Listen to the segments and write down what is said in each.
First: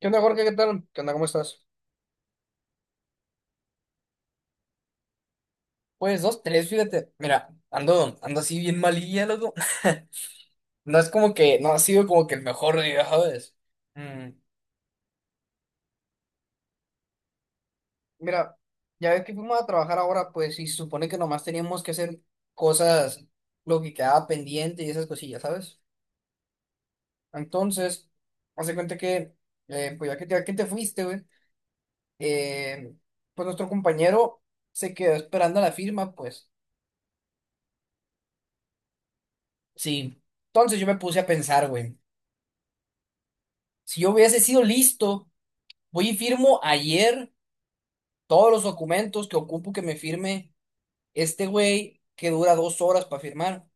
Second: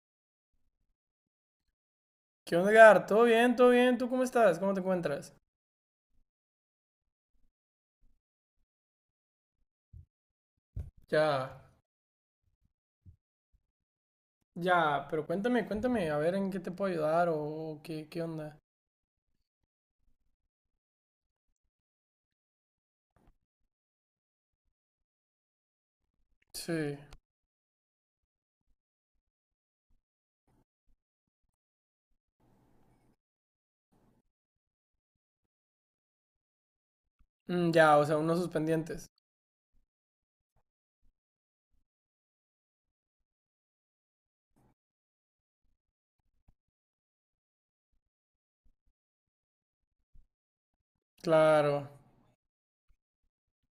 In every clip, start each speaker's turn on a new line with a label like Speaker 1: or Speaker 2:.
Speaker 1: ¿Qué onda, Jorge? ¿Qué tal? ¿Qué onda? ¿Cómo estás?
Speaker 2: ¿Qué onda, Gar? ¿Todo bien? ¿Todo bien? ¿Tú cómo estás? ¿Cómo te encuentras?
Speaker 1: Pues dos, tres, fíjate. Mira, ando así bien malilla, loco.
Speaker 2: Ya,
Speaker 1: No ha sido como que el mejor día, ¿sabes? Mm,
Speaker 2: ya, pero cuéntame, a ver en qué te puedo ayudar o qué, qué
Speaker 1: Mira,
Speaker 2: onda.
Speaker 1: ya ves que fuimos a trabajar ahora, pues, y se supone que nomás teníamos que hacer cosas, lo que quedaba pendiente y esas cosillas, ¿sabes?
Speaker 2: Sí.
Speaker 1: Entonces, hace cuenta que, pues, ya que te fuiste, güey, eh, pues nuestro compañero se quedó esperando la firma, pues.
Speaker 2: Mm, ya, o sea, unos suspendientes.
Speaker 1: Sí. Entonces yo me puse a pensar, güey. Si yo hubiese sido listo, voy y firmo ayer todos los documentos que ocupo que me firme este
Speaker 2: Claro,
Speaker 1: güey que dura 2 horas para firmar.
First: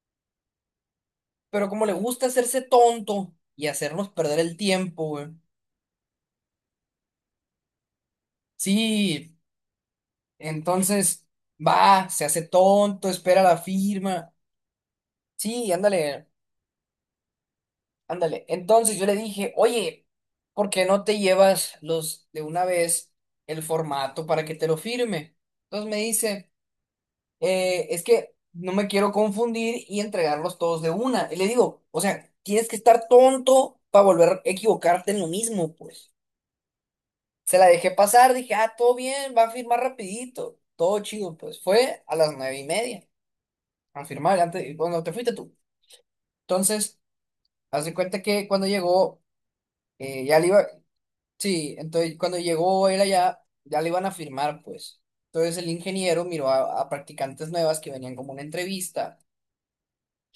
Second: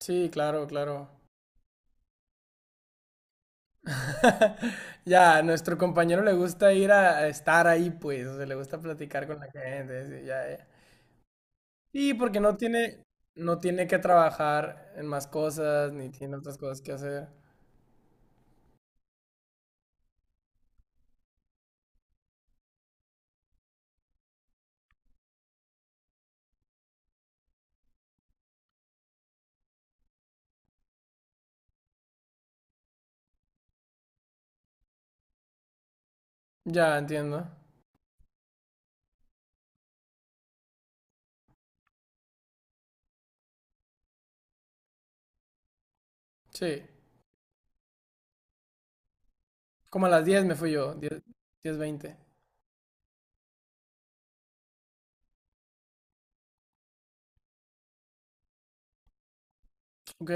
Speaker 2: sí, claro, claro.
Speaker 1: Pero como le gusta hacerse tonto y hacernos perder el tiempo, güey.
Speaker 2: Ya, a nuestro compañero le gusta ir a estar ahí, pues, o sea, le gusta platicar
Speaker 1: Sí,
Speaker 2: con la gente, sí, ya, ya.
Speaker 1: entonces va,
Speaker 2: Sí,
Speaker 1: se
Speaker 2: porque
Speaker 1: hace tonto, espera la
Speaker 2: no tiene que
Speaker 1: firma.
Speaker 2: trabajar en más
Speaker 1: Sí,
Speaker 2: cosas, ni
Speaker 1: ándale,
Speaker 2: tiene otras cosas que hacer.
Speaker 1: ándale. Entonces yo le dije, oye, ¿por qué no te llevas los de una vez el formato para que te lo firme? Entonces me dice, es que no me quiero confundir y entregarlos todos de una. Y le digo, o sea, tienes que estar tonto para volver a equivocarte en lo mismo, pues.
Speaker 2: Ya, entiendo.
Speaker 1: Se la dejé pasar, dije, ah, todo bien, va a firmar rapidito, todo chido, pues. Fue a las 9:30 a firmar, antes, cuando te fuiste tú.
Speaker 2: Sí.
Speaker 1: Entonces, hace cuenta que cuando llegó,
Speaker 2: Como a las
Speaker 1: ya
Speaker 2: 10
Speaker 1: le
Speaker 2: me
Speaker 1: iba.
Speaker 2: fui yo, diez,
Speaker 1: Sí,
Speaker 2: 10:20.
Speaker 1: entonces cuando llegó él allá, ya le iban a firmar, pues. Entonces el ingeniero miró a practicantes nuevas que venían como una entrevista.
Speaker 2: Ok.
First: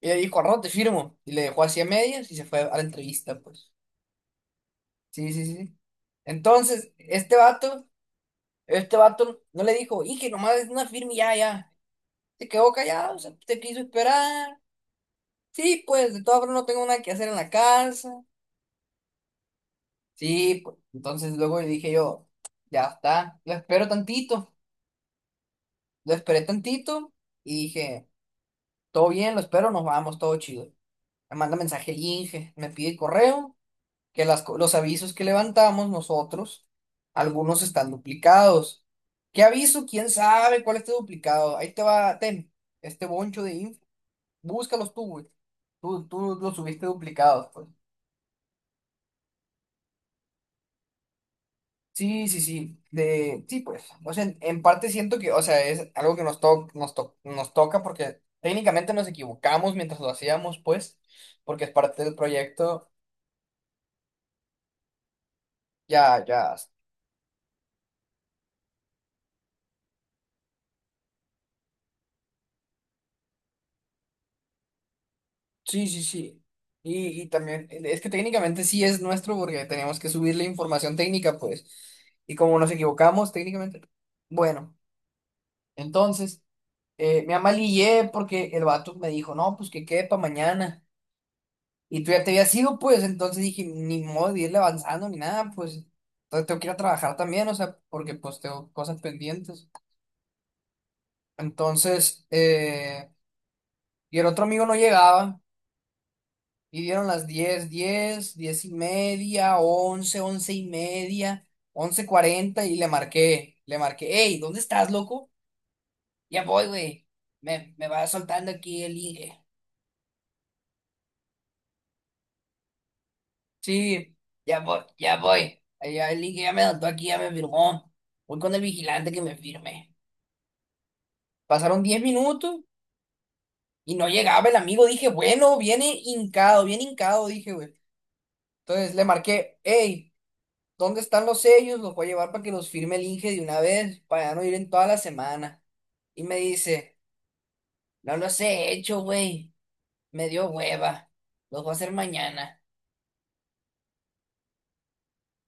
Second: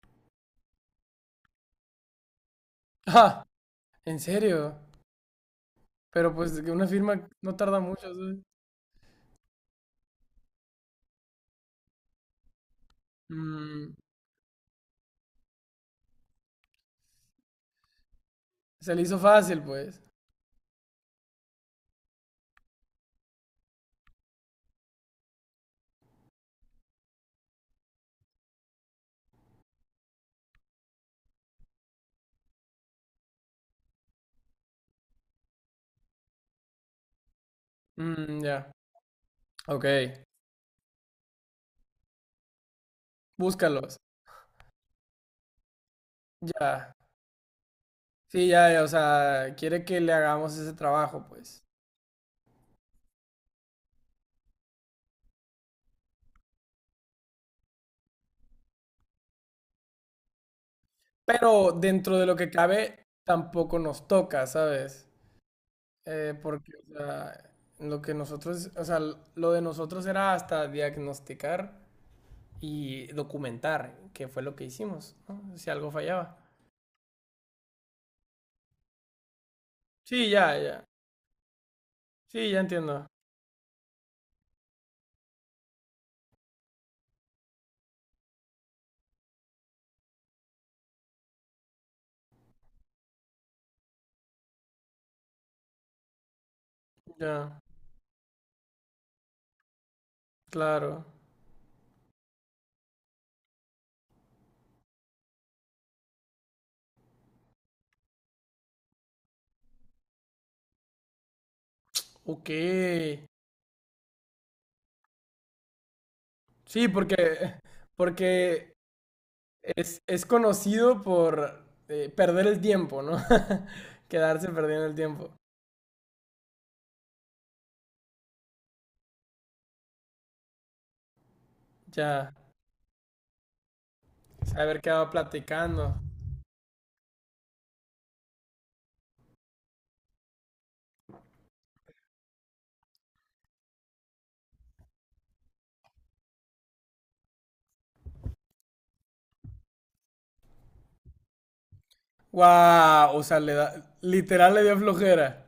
Speaker 1: Y le dijo, al rato te firmo. Y le dejó así a medias y se fue a la entrevista,
Speaker 2: Ah,
Speaker 1: pues.
Speaker 2: ¿en serio?
Speaker 1: Sí, sí, sí, sí.
Speaker 2: Pero pues que una
Speaker 1: Entonces,
Speaker 2: firma no tarda mucho, ¿sabes?
Speaker 1: este vato no le dijo, y que nomás es una firma y ya, ya. Se quedó callado, o sea, te quiso
Speaker 2: Mm,
Speaker 1: esperar. Sí, pues, de todas formas no tengo nada que hacer en la casa.
Speaker 2: se le hizo fácil, pues.
Speaker 1: Sí, pues. Entonces luego le dije yo, ya está, lo espero tantito. Lo esperé tantito y dije, todo bien, lo espero, nos vamos, todo chido. Me manda mensaje el Inge, me pide el correo, que los avisos que levantamos nosotros, algunos están
Speaker 2: Mm, ya.
Speaker 1: duplicados. ¿Qué
Speaker 2: Ok.
Speaker 1: aviso? ¿Quién sabe cuál está duplicado? Ahí te va, ten, este boncho de info.
Speaker 2: Búscalos.
Speaker 1: Búscalos tú, güey. Tú los subiste
Speaker 2: Ya.
Speaker 1: duplicados, pues.
Speaker 2: Sí, ya, ya, o sea, quiere que le hagamos ese trabajo, pues.
Speaker 1: Sí, sí, sí. Sí, pues. O sea, en parte siento que, o sea, es algo que nos toca porque técnicamente nos equivocamos mientras lo hacíamos, pues, porque es
Speaker 2: Pero
Speaker 1: parte del
Speaker 2: dentro de lo que
Speaker 1: proyecto.
Speaker 2: cabe, tampoco nos toca, ¿sabes?
Speaker 1: Ya, ya.
Speaker 2: Porque, o sea, lo que nosotros, o sea, l- lo de nosotros era hasta diagnosticar y documentar, que fue lo que hicimos, ¿no? Si
Speaker 1: Sí,
Speaker 2: algo
Speaker 1: sí,
Speaker 2: fallaba.
Speaker 1: sí. Y también, es que técnicamente sí es nuestro porque teníamos que
Speaker 2: Sí,
Speaker 1: subir la
Speaker 2: ya, ya.
Speaker 1: información técnica, pues. Y
Speaker 2: Sí,
Speaker 1: como
Speaker 2: ya
Speaker 1: nos
Speaker 2: entiendo.
Speaker 1: equivocamos técnicamente. Bueno, entonces, me amalillé porque el vato me dijo, no, pues que quede para mañana. Y tú ya te habías ido, pues. Entonces dije, ni modo de irle avanzando ni nada, pues. Entonces tengo que ir a trabajar también, o
Speaker 2: Ya,
Speaker 1: sea, porque pues tengo cosas pendientes.
Speaker 2: claro.
Speaker 1: Entonces, y el otro amigo no llegaba. Y dieron las diez, 10:30, once, 11:30, once
Speaker 2: Ok.
Speaker 1: cuarenta y le marqué, hey, ¿dónde estás, loco? Ya voy,
Speaker 2: Sí,
Speaker 1: güey.
Speaker 2: porque
Speaker 1: Me va soltando
Speaker 2: porque
Speaker 1: aquí el ligue.
Speaker 2: es conocido por perder el tiempo, ¿no?
Speaker 1: Sí,
Speaker 2: Quedarse
Speaker 1: ya voy,
Speaker 2: perdiendo el
Speaker 1: ya
Speaker 2: tiempo.
Speaker 1: voy. Ahí ya, el ligue ya me soltó aquí, ya me firmó. Voy con el vigilante que me firme. Pasaron diez
Speaker 2: Ya,
Speaker 1: minutos y no llegaba el
Speaker 2: saber
Speaker 1: amigo.
Speaker 2: qué
Speaker 1: Dije,
Speaker 2: va
Speaker 1: bueno,
Speaker 2: platicando.
Speaker 1: viene hincado, dije, güey. Entonces le marqué, hey. ¿Dónde están los sellos? Los voy a llevar para que los firme el Inge de una vez, para ya no ir en toda la semana. Y me dice, no los he hecho, güey. Me dio hueva. Los voy a hacer mañana.
Speaker 2: ¡Wow! O sea, le da, literal le dio flojera.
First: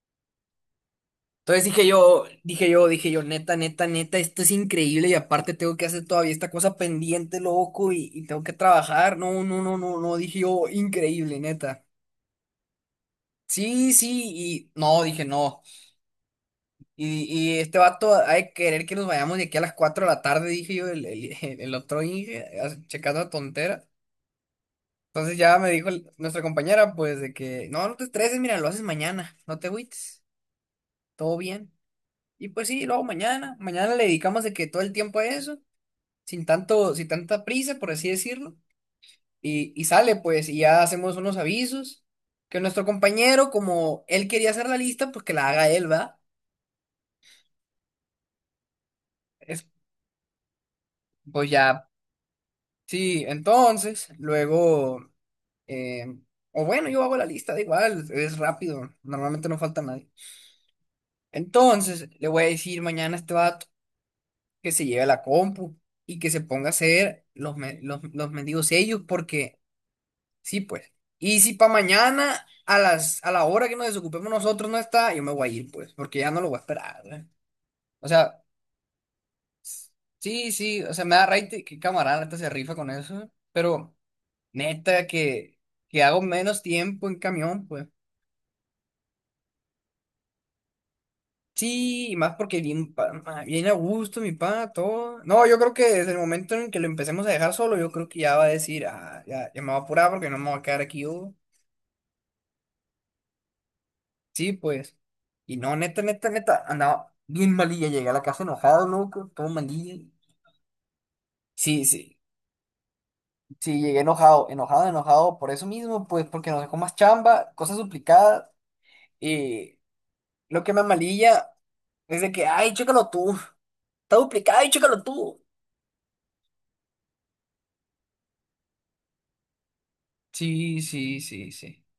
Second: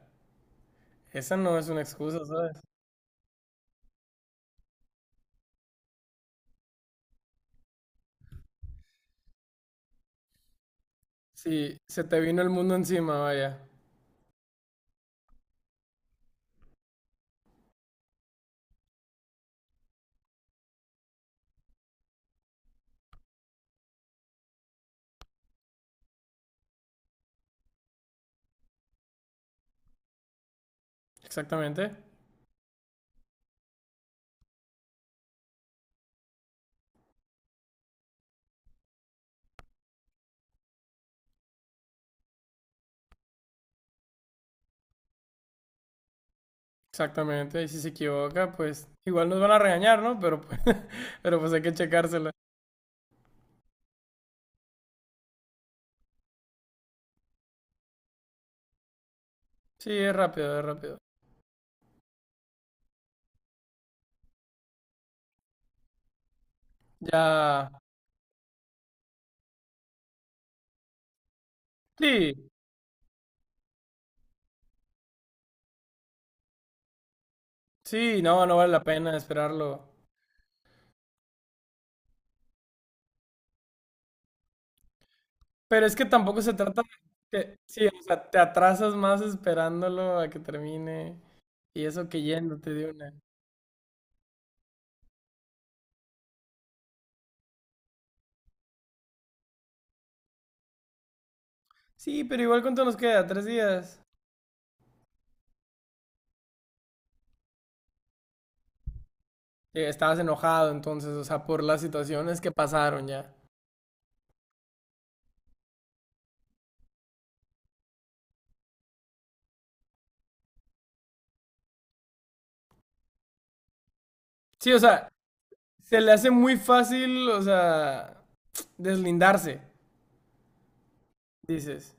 Speaker 2: Esa no
Speaker 1: Entonces
Speaker 2: es una
Speaker 1: dije yo,
Speaker 2: excusa, ¿sabes?
Speaker 1: dije yo, dije yo, neta, neta, neta, esto es increíble y aparte tengo que hacer todavía esta cosa pendiente, loco, y tengo que trabajar. No, no, no, no, no, dije yo, increíble,
Speaker 2: Sí,
Speaker 1: neta.
Speaker 2: se te vino el mundo encima, vaya.
Speaker 1: Sí, sí, y no, dije no. Y, y este vato ha de querer que nos vayamos de aquí a las 4 de la tarde, dije yo, el otro Inge, checando a tontera. Entonces ya me dijo nuestra compañera, pues, de que, no, no te estreses, mira, lo haces mañana, no te agüites, todo bien.
Speaker 2: Exactamente,
Speaker 1: Y pues sí, luego mañana le dedicamos de que todo el tiempo a eso, sin tanta prisa, por así decirlo. Y sale, pues, y ya hacemos unos avisos, que nuestro compañero, como él quería hacer la lista, pues que la haga él, ¿va?
Speaker 2: exactamente. Y si se equivoca, pues igual nos van a
Speaker 1: Es,
Speaker 2: regañar, ¿no? Pero, pues- pero
Speaker 1: pues
Speaker 2: pues hay que
Speaker 1: ya.
Speaker 2: checársela.
Speaker 1: Sí, entonces, luego, eh, o bueno, yo hago la lista, da igual, es rápido, normalmente no falta
Speaker 2: Sí,
Speaker 1: nadie.
Speaker 2: es rápido, es rápido.
Speaker 1: Entonces, le voy a decir mañana a este vato que se lleve la compu y que se ponga a hacer
Speaker 2: Ya.
Speaker 1: los mendigos sellos, porque sí, pues. Y si para
Speaker 2: Sí,
Speaker 1: mañana, a la hora que nos desocupemos nosotros no está, yo me voy a ir, pues, porque ya no lo voy a esperar, ¿eh? O
Speaker 2: sí,
Speaker 1: sea,
Speaker 2: no, no vale la pena esperarlo.
Speaker 1: sí, sí, o sea, me da raite que camarada, neta se rifa con eso, pero. Neta, que,
Speaker 2: Pero es
Speaker 1: que
Speaker 2: que
Speaker 1: hago
Speaker 2: tampoco se
Speaker 1: menos
Speaker 2: trata
Speaker 1: tiempo en
Speaker 2: de...
Speaker 1: camión, pues.
Speaker 2: Sí, o sea, te atrasas más esperándolo a que termine y
Speaker 1: Sí,
Speaker 2: eso
Speaker 1: y
Speaker 2: que
Speaker 1: más porque
Speaker 2: yéndote de
Speaker 1: bien,
Speaker 2: una.
Speaker 1: bien a gusto, mi pa, todo. No, yo creo que desde el momento en que lo empecemos a dejar solo, yo creo que ya va a decir, ah, ya, ya me voy a apurar porque no me voy a quedar aquí yo.
Speaker 2: Sí, pero igual cuánto nos queda, 3 días.
Speaker 1: Sí, pues. Y no, neta, neta, neta, andaba bien malilla, llegué a la casa enojado, loco, todo malilla.
Speaker 2: Estabas enojado entonces, o sea, por las
Speaker 1: Sí, sí,
Speaker 2: situaciones que pasaron ya.
Speaker 1: sí, llegué enojado, enojado, enojado, por eso mismo, pues, porque nos dejó más chamba, cosas duplicadas. Y lo que me amalilla es de que, ay, chécalo tú. Está duplicado y
Speaker 2: Sí, o
Speaker 1: chécalo
Speaker 2: sea,
Speaker 1: tú.
Speaker 2: se le hace muy fácil, o sea, deslindarse,
Speaker 1: Sí, sí, sí, sí.
Speaker 2: dices.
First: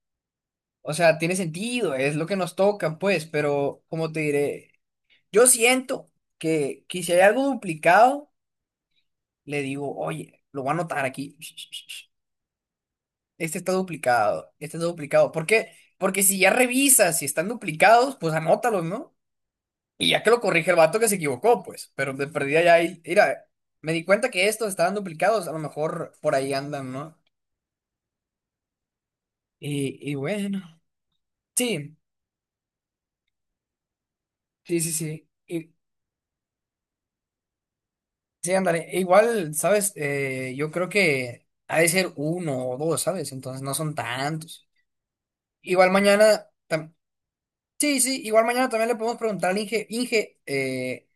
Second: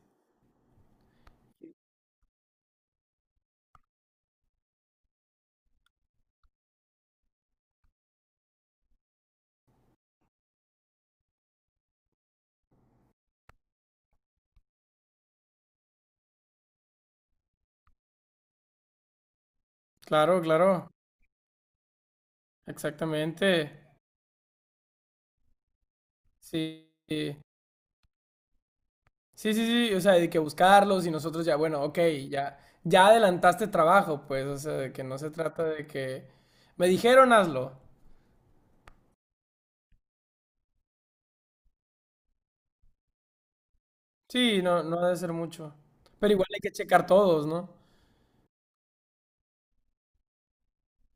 Speaker 1: O sea, tiene sentido, es lo que nos toca, pues, pero como te diré, yo siento que si hay algo duplicado, le digo, oye, lo voy a anotar aquí. Este está duplicado, este está duplicado. ¿Por qué? Porque si ya revisas si están duplicados, pues anótalos, ¿no? Y ya que lo
Speaker 2: Claro,
Speaker 1: corrige el
Speaker 2: claro,
Speaker 1: vato que se equivocó, pues, pero de perdida ya ahí, mira, me
Speaker 2: exactamente.
Speaker 1: di cuenta que estos estaban duplicados, a lo mejor por ahí
Speaker 2: Sí.
Speaker 1: andan, ¿no?
Speaker 2: Sí. Sí, sí, sí,
Speaker 1: Y,
Speaker 2: o sea,
Speaker 1: y
Speaker 2: hay que
Speaker 1: bueno,
Speaker 2: buscarlos y nosotros ya, bueno,
Speaker 1: sí.
Speaker 2: ok, ya, ya adelantaste trabajo, pues, o sea,
Speaker 1: Sí, sí,
Speaker 2: de que no
Speaker 1: sí.
Speaker 2: se trata
Speaker 1: Y,
Speaker 2: de que me dijeron hazlo.
Speaker 1: sí, ándale. E igual, ¿sabes? Yo creo que ha de ser uno o dos, ¿sabes? Entonces no son
Speaker 2: Sí,
Speaker 1: tantos.
Speaker 2: no, no ha de ser mucho.
Speaker 1: Igual
Speaker 2: Pero
Speaker 1: mañana.
Speaker 2: igual hay que checar todos, ¿no?
Speaker 1: Sí, sí, igual mañana también le podemos preguntar al Inge. Inge, eh,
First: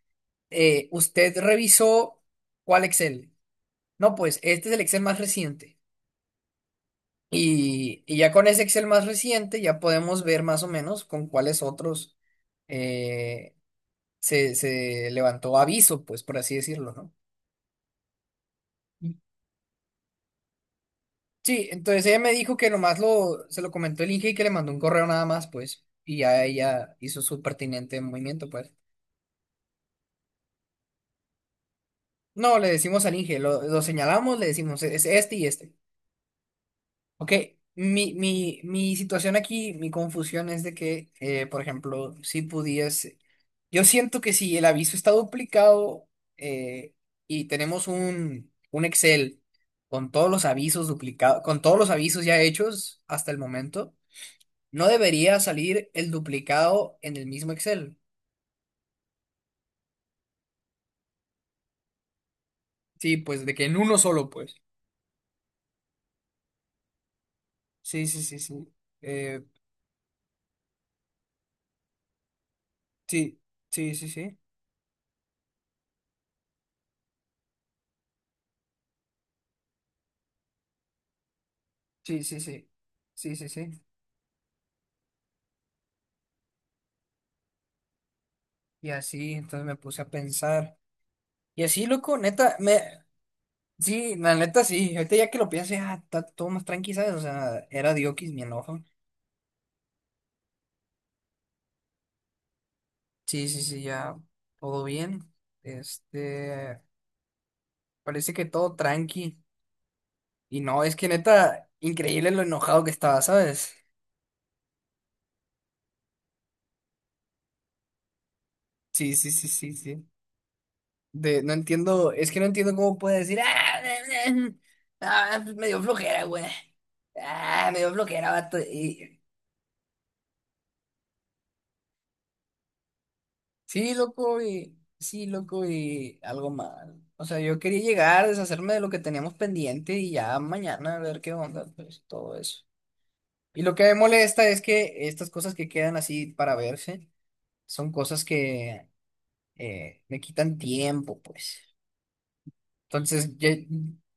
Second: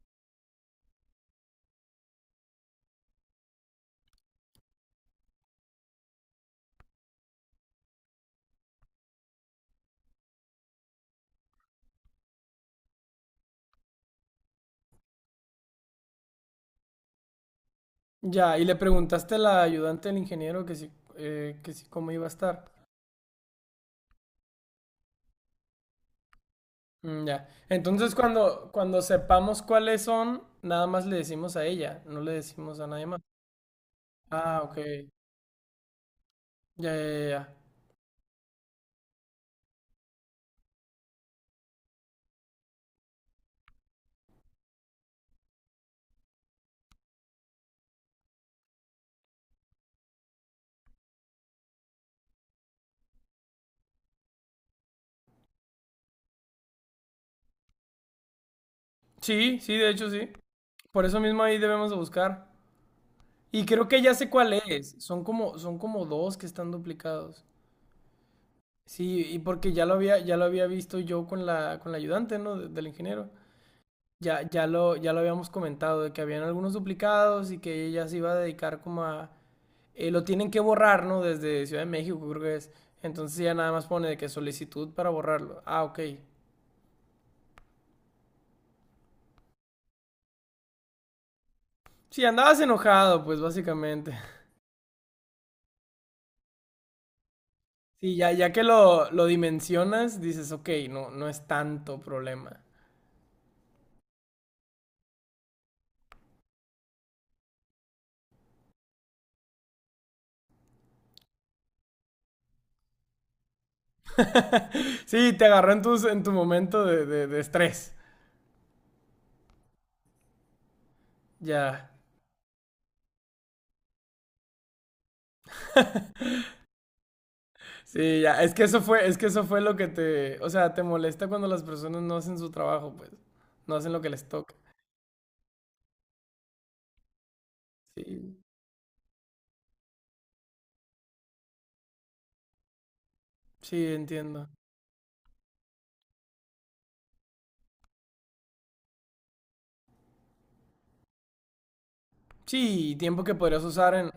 Speaker 1: eh, ¿usted revisó cuál Excel? No, pues este es el Excel más reciente. Y ya con ese Excel más reciente ya podemos ver más o menos con cuáles otros eh, se levantó aviso, pues por así decirlo, ¿no?
Speaker 2: Ya, y le preguntaste a la ayudante del ingeniero
Speaker 1: Sí,
Speaker 2: que sí
Speaker 1: entonces
Speaker 2: cómo
Speaker 1: ella
Speaker 2: iba a
Speaker 1: me dijo
Speaker 2: estar.
Speaker 1: que nomás se lo comentó el Inge y que le mandó un correo nada más, pues, y ya ella hizo
Speaker 2: Mm,
Speaker 1: su
Speaker 2: ya.
Speaker 1: pertinente
Speaker 2: Entonces
Speaker 1: movimiento, pues.
Speaker 2: cuando sepamos cuáles son, nada más le decimos a ella, no le
Speaker 1: No, le
Speaker 2: decimos a
Speaker 1: decimos
Speaker 2: nadie
Speaker 1: al
Speaker 2: más.
Speaker 1: Inge, lo señalamos, le
Speaker 2: Ah, ok.
Speaker 1: decimos, es este y este.
Speaker 2: Ya, ya, ya.
Speaker 1: Ok,
Speaker 2: ya.
Speaker 1: mi situación aquí, mi confusión es de que, por ejemplo, si pudiese, yo siento que si el aviso está duplicado, eh, y tenemos un Excel con todos los avisos duplicados, con todos los avisos ya hechos hasta el momento. No debería salir el duplicado en el mismo Excel.
Speaker 2: Sí, sí, de hecho sí. Por eso mismo ahí debemos de buscar.
Speaker 1: Sí, pues de que
Speaker 2: Y
Speaker 1: en
Speaker 2: creo
Speaker 1: uno
Speaker 2: que ya
Speaker 1: solo,
Speaker 2: sé cuál
Speaker 1: pues.
Speaker 2: es. Son son como dos que están duplicados.
Speaker 1: Sí, sí, sí, sí.
Speaker 2: Sí, y
Speaker 1: Eh,
Speaker 2: porque ya lo había visto yo con con la ayudante, ¿no?, de- del ingeniero.
Speaker 1: sí, sí, sí, sí.
Speaker 2: Ya lo habíamos comentado, de que habían algunos duplicados y que ella se iba a dedicar como a... lo tienen que borrar, ¿no? Desde Ciudad de México,
Speaker 1: Sí, sí,
Speaker 2: creo que
Speaker 1: sí.
Speaker 2: es.
Speaker 1: Sí,
Speaker 2: Entonces
Speaker 1: sí,
Speaker 2: ya nada
Speaker 1: sí.
Speaker 2: más pone de que solicitud para borrarlo. Ah, ok.
Speaker 1: Y así, entonces me puse a pensar. Y así, loco,
Speaker 2: Sí,
Speaker 1: neta.
Speaker 2: andabas enojado, pues básicamente.
Speaker 1: Sí, la neta sí. Ahorita ya que lo pienso, ya está todo más tranqui, ¿sabes? O sea, era
Speaker 2: Sí,
Speaker 1: Diokis mi enojo.
Speaker 2: lo dimensionas, dices, ok, no, no es tanto problema.
Speaker 1: Sí, sí, sí, ya. Todo bien. Este... Parece que todo tranqui. Y no, es que neta, increíble lo enojado que estaba, ¿sabes?
Speaker 2: Sí, te agarró en en tu momento de estrés.
Speaker 1: Sí, sí, sí, sí, sí. No
Speaker 2: Ya.
Speaker 1: entiendo, es que no entiendo cómo puede decir, ah, ah, pues me dio flojera, güey. Ah, me dio
Speaker 2: Sí,
Speaker 1: flojera,
Speaker 2: ya.
Speaker 1: vato.
Speaker 2: Es
Speaker 1: Y,
Speaker 2: que eso fue lo que te, o sea, te molesta cuando las personas no hacen su trabajo, pues. No hacen
Speaker 1: sí,
Speaker 2: lo que les
Speaker 1: loco,
Speaker 2: toca.
Speaker 1: y sí, loco, y algo mal. O sea, yo quería
Speaker 2: Sí,
Speaker 1: llegar, deshacerme de lo que teníamos pendiente y ya mañana a ver qué onda, pues todo eso. Y lo que
Speaker 2: sí,
Speaker 1: me molesta
Speaker 2: entiendo.
Speaker 1: es que estas cosas que quedan así para verse son cosas que me quitan tiempo, pues.
Speaker 2: Sí, tiempo que
Speaker 1: Entonces,
Speaker 2: podrías usar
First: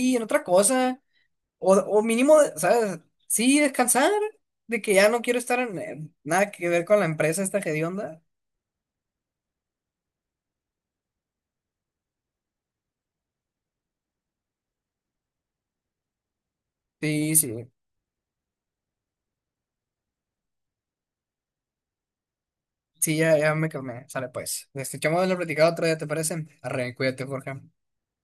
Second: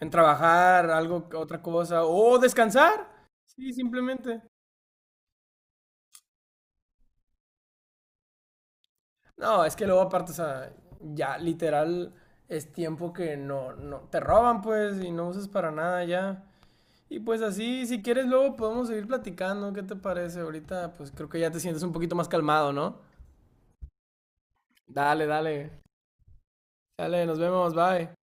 Speaker 2: en
Speaker 1: en otra
Speaker 2: trabajar,
Speaker 1: cosa.
Speaker 2: algo, otra
Speaker 1: O
Speaker 2: cosa,
Speaker 1: mínimo,
Speaker 2: o
Speaker 1: ¿sabes?
Speaker 2: descansar.
Speaker 1: Sí,
Speaker 2: Sí,
Speaker 1: descansar,
Speaker 2: simplemente.
Speaker 1: de que ya no quiero estar en nada que ver con la empresa esta hedionda.
Speaker 2: No, es que luego aparte, o sea, ya literal es tiempo que no, no, te roban, pues, y no usas para nada ya. Y
Speaker 1: Sí,
Speaker 2: pues
Speaker 1: sí,
Speaker 2: así, si quieres, luego podemos seguir platicando. ¿Qué te parece? Ahorita, pues creo que ya te sientes un poquito más calmado, ¿no?
Speaker 1: sí, ya, ya me calmé. Sale pues. Chamo de
Speaker 2: Dale,
Speaker 1: lo platicado
Speaker 2: dale.
Speaker 1: otro día, ¿te parece? Arre, cuídate,
Speaker 2: Dale, nos
Speaker 1: Jorge.
Speaker 2: vemos, bye.